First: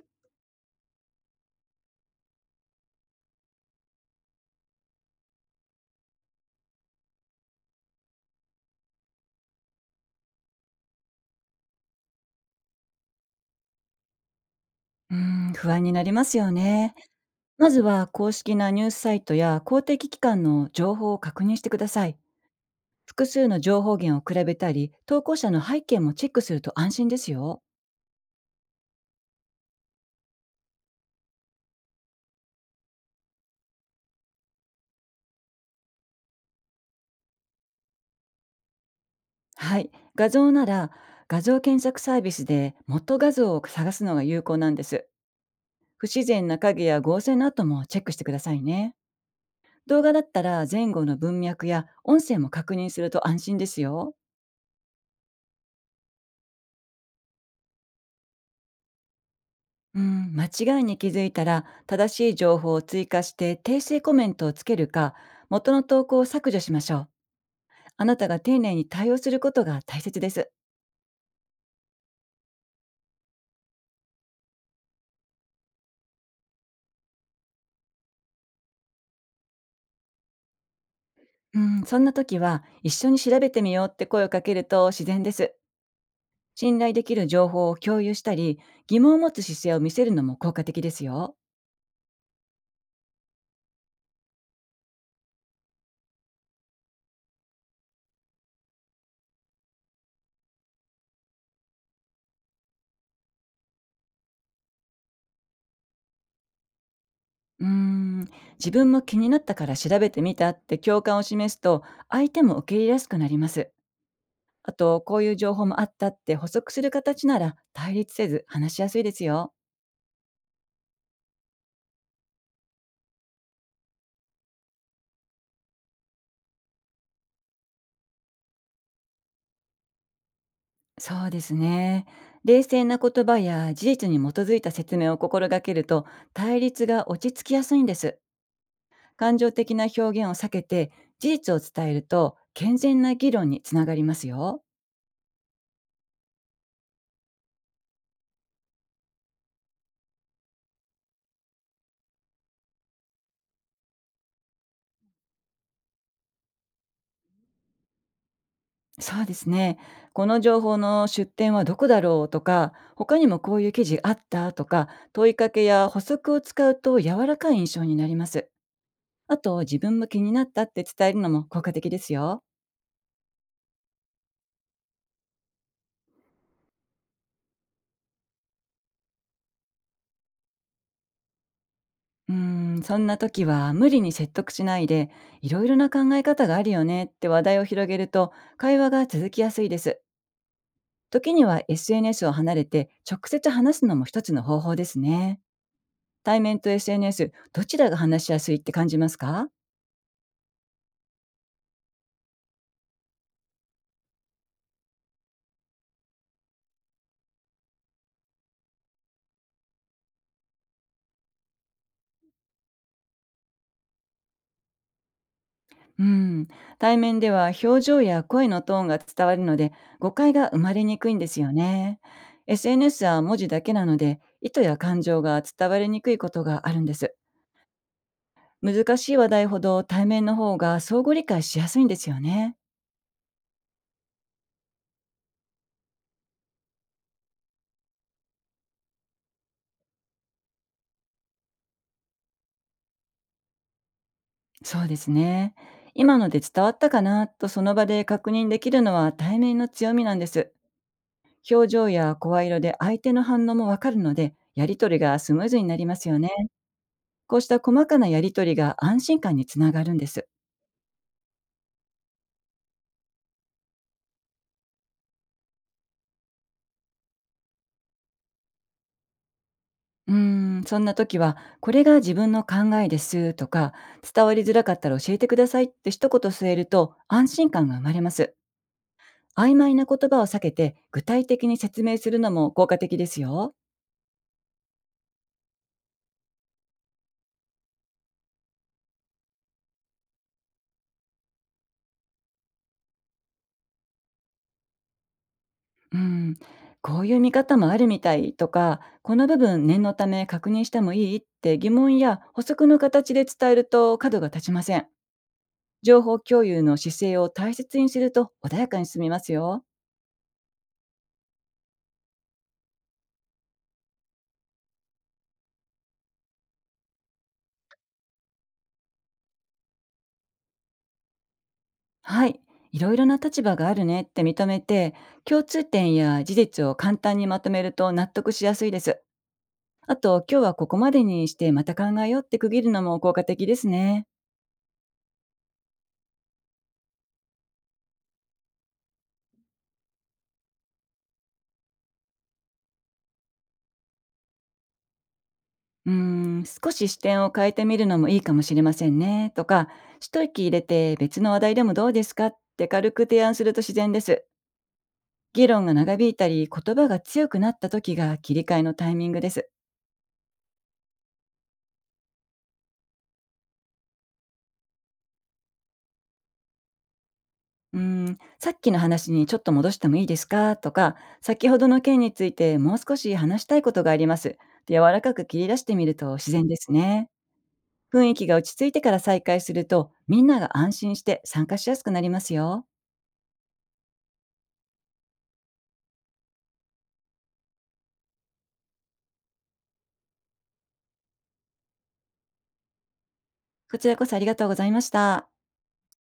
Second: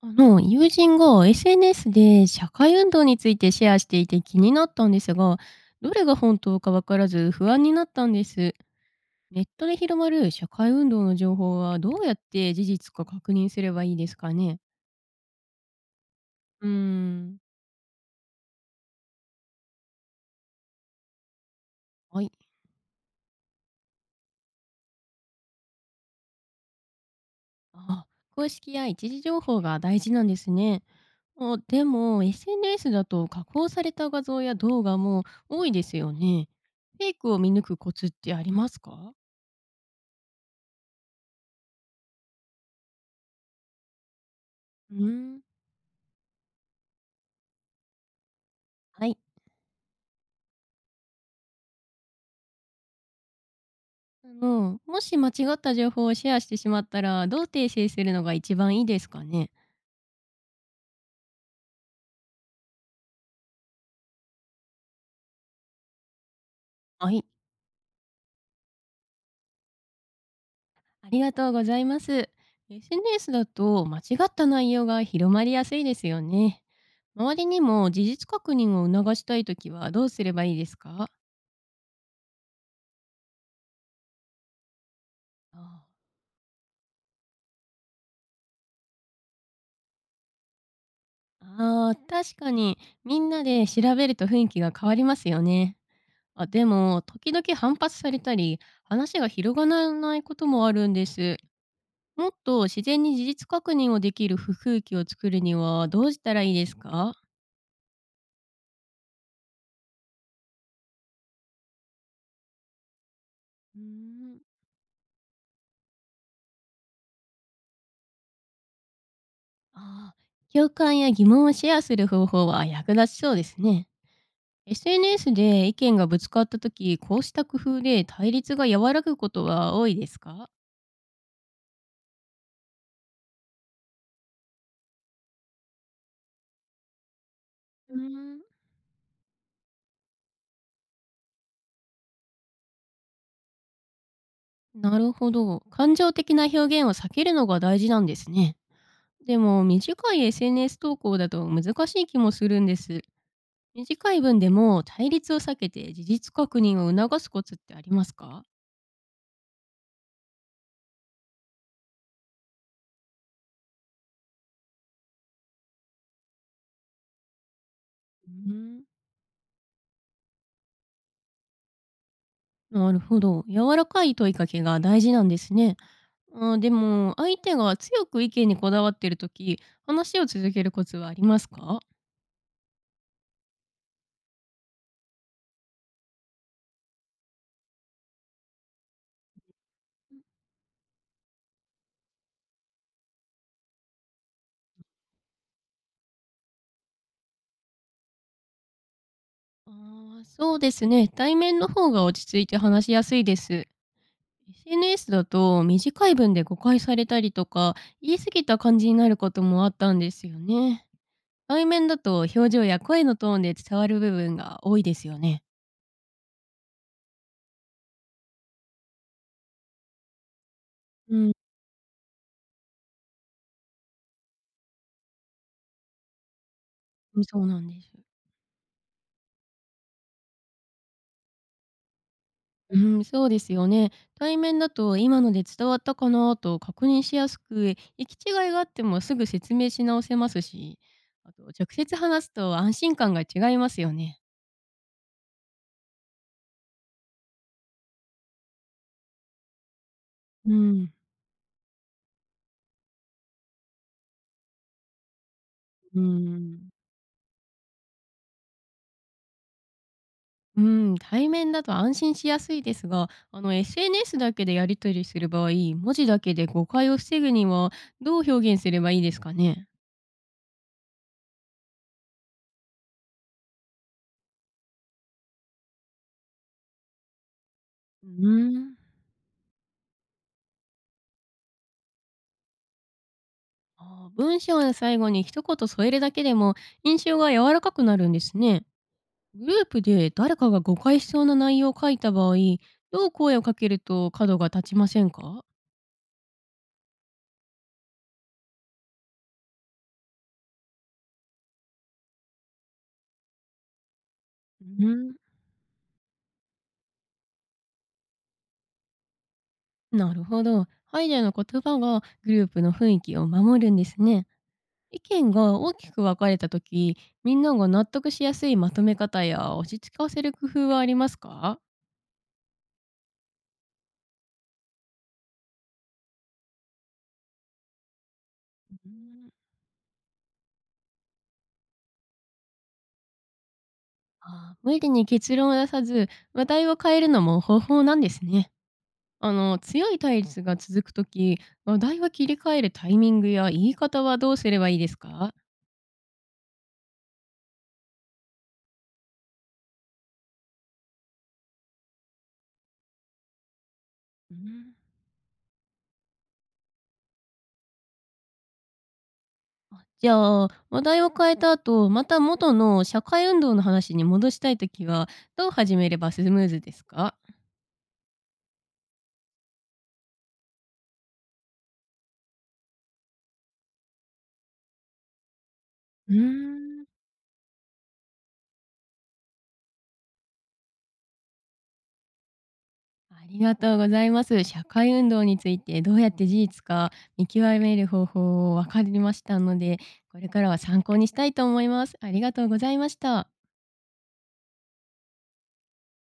友人が SNS で社会運動についてシェアしていて気になったんですが、どれが本当かわからず不安になったんです。ネットで広まる社会運動の情報はどうやって事実か確認すればいいですかね？うーん、不安になりますようーね。ん。まずは公式なニュースサイトや公的機関の情報を確認してください。はい。複数の情報源を比べたり、投稿者の背景もチェックすると安心ですよ。あ、公式や一時情報が大事なんですね。あでも、SNS だと加工された画像や動画も多いですよね。フェイクを見抜くコツってありますか？はい。画像なら画像検索サービスで元画像を探すのが有効なんでうーす。ん。不自然な影や合成の跡もチェックしてくださいね。はい。動画だったら前後の文脈や音声も確認すると安心ですよ。もし間違った情報をシェアしてしまったら、どう訂正するのが一番いいですかね？うん、間違いに気づいたら正しい情報を追加して訂正コメントをつけるか元の投稿を削除しましょう。はい、あなたが丁寧に対応することが大切です。ありがとうございます。SNS だと間違った内容が広まりやすいですよね。周りにも事実確認を促したいときはどうすればいいですか？うん、そんな時は一緒に調べてみようって声をかけると自然です。信頼できる情報を共有したり、疑問を持つ姿勢を見せるのも効果的ですよ。ああー、確かにみんなで調べると雰囲気が変わりますよね。あでも、時々反発されたり、話が広がらないこともあるんです。もっと自然に事実確認をできる不風気を作るにはどうしたらいいですか？うーん、自分も気になったから調べてみたって共感を示すと相手も受け入れやすくなります。うーん。あと、こういう情報もあったって補足する形なら対立せず話しやすいですよ。あー、共感や疑問をシェアする方法は役立ちそうですね。SNS で意見がぶつかった時、こうした工夫で対立が和らぐことは多いですか？そうですね。冷静な言葉や事実に基づいた説明を心がけると対立が落ち着きやすいんでうーす。ん。感情的な表現を避けて事実を伝えると健全な議論につながりますよ。なるほど。感情的な表現を避けるのが大事なんですね。でも短い SNS 投稿だと難しい気もするんです。短い文でも対立を避けて事実確認を促すコツってありますか？そうですね。この情報の出典はどこだろうとか、他にもこういう記事あったとか、問いかけや補足を使うと柔らかい印象になりまうす。ん。あと、自分も気になったって伝えるのも効果的ですよ。なるほど。柔らかい問いかけが大事なんですね。あーでも、相手が強く意見にこだわっているとき、話を続けるコツはありますか？うーん、そんな時は無理に説得しないで、いろいろな考え方があるよねって話題を広げると、会話が続きやすいです。時には SNS を離れて直接話すのも一つの方法ですね。対面と SNS、どちらが話しやすいって感じますか？あーそうですね。対面の方が落ち着いて話しやすいです。SNS だと短い文で誤解されたりとか、言い過ぎた感じになることもあったんですよね。対面だと表情や声のトーンで伝わる部分が多いですよね。うん、対面では表情や声のトーンが伝わるので誤解が生まれにくいうんでん、すよね。SNS は文字だけなので意図や感情が伝わりにくいことがあるんです。うん、そうなんです。難しい話題ほど対面の方が相互理解しやすいんですよね。うん、そうですよね。対面だと今ので伝わったかなと確認しやすく、行き違いがあってもすぐ説明し直せますし、あと直接話すと安心感が違いますよね。そうですね。今ので伝わったかなとその場で確認できるのは対面の強みなんでうす。ん、表情や声色で相手の反応もわかるのでやりとりがスムーズになりまうすよね。ん、こうした細かなやりとりが安心感につながるんです。うん、対面だと安心しやすいですが、あの SNS だけでやり取りする場合、文字だけで誤解を防ぐにはどう表現すればいいですかね？うーん、そんな時は、これが自分の考えですとか、伝わりづらかったら教えてくださいって一言添えると安心感が生まれうます。ーん。曖昧な言葉を避けて具体的に説明するのも効果的ですよ。あー文章の最後に一言添えるだけでも印象が柔らかくなるんですね。グループで誰かが誤解しそうな内容を書いた場合、どう声をかけると角が立ちませんか？うん、こういう見方もあるみたいとか、この部分念のため確認してもいいって疑問や補足の形で伝えると角が立ちませうん。ん、情報共有の姿勢を大切にすると穏やかに進みますよ。なるほど。ハイデアの言葉がグループの雰囲気を守るんですね。意見が大きく分かれた時、みんなが納得しやすいまとめ方や落ち着かせる工夫はありますか？はい。いろいろな立場があるねって認めて、共通点や事実を簡単にまとめると納得しやすいでうす。ん。あと、今日はここまでにしてまた考えようって区切るのも効果的ですね。あー無理に結論を出さず、話題を変えるのも方法なんですね。あの強い対立が続くとき、話題は切り替えるタイミングや言い方はどうすればいいですか？うーん、少し視点を変えてみるのもいいかもしれませんね、とか、一息入れて別の話題でもどうですかって軽く提案すると自然です。うん、議論が長引いたり、言葉が強くなった時が切り替えのタイミングです。あじゃあ話題を変えた後また元の社会運動の話に戻したいときはどう始めればスムーズですか？うーん、さっきの話にちょっと戻してもいいですかとか、先ほどの件についてもう少し話したいことがあります。で柔らかく切り出してみるうとー自然ですんね。雰囲気が落ち着いてから再開すると、みんなが安心して参加しやすくなりますよ。ありがとうございます。社会運動についてどうやって事実か見極める方法を分かりましたのでこれからは参考にしたいと思います。ありがとうございました。こちらこそありがとうございました。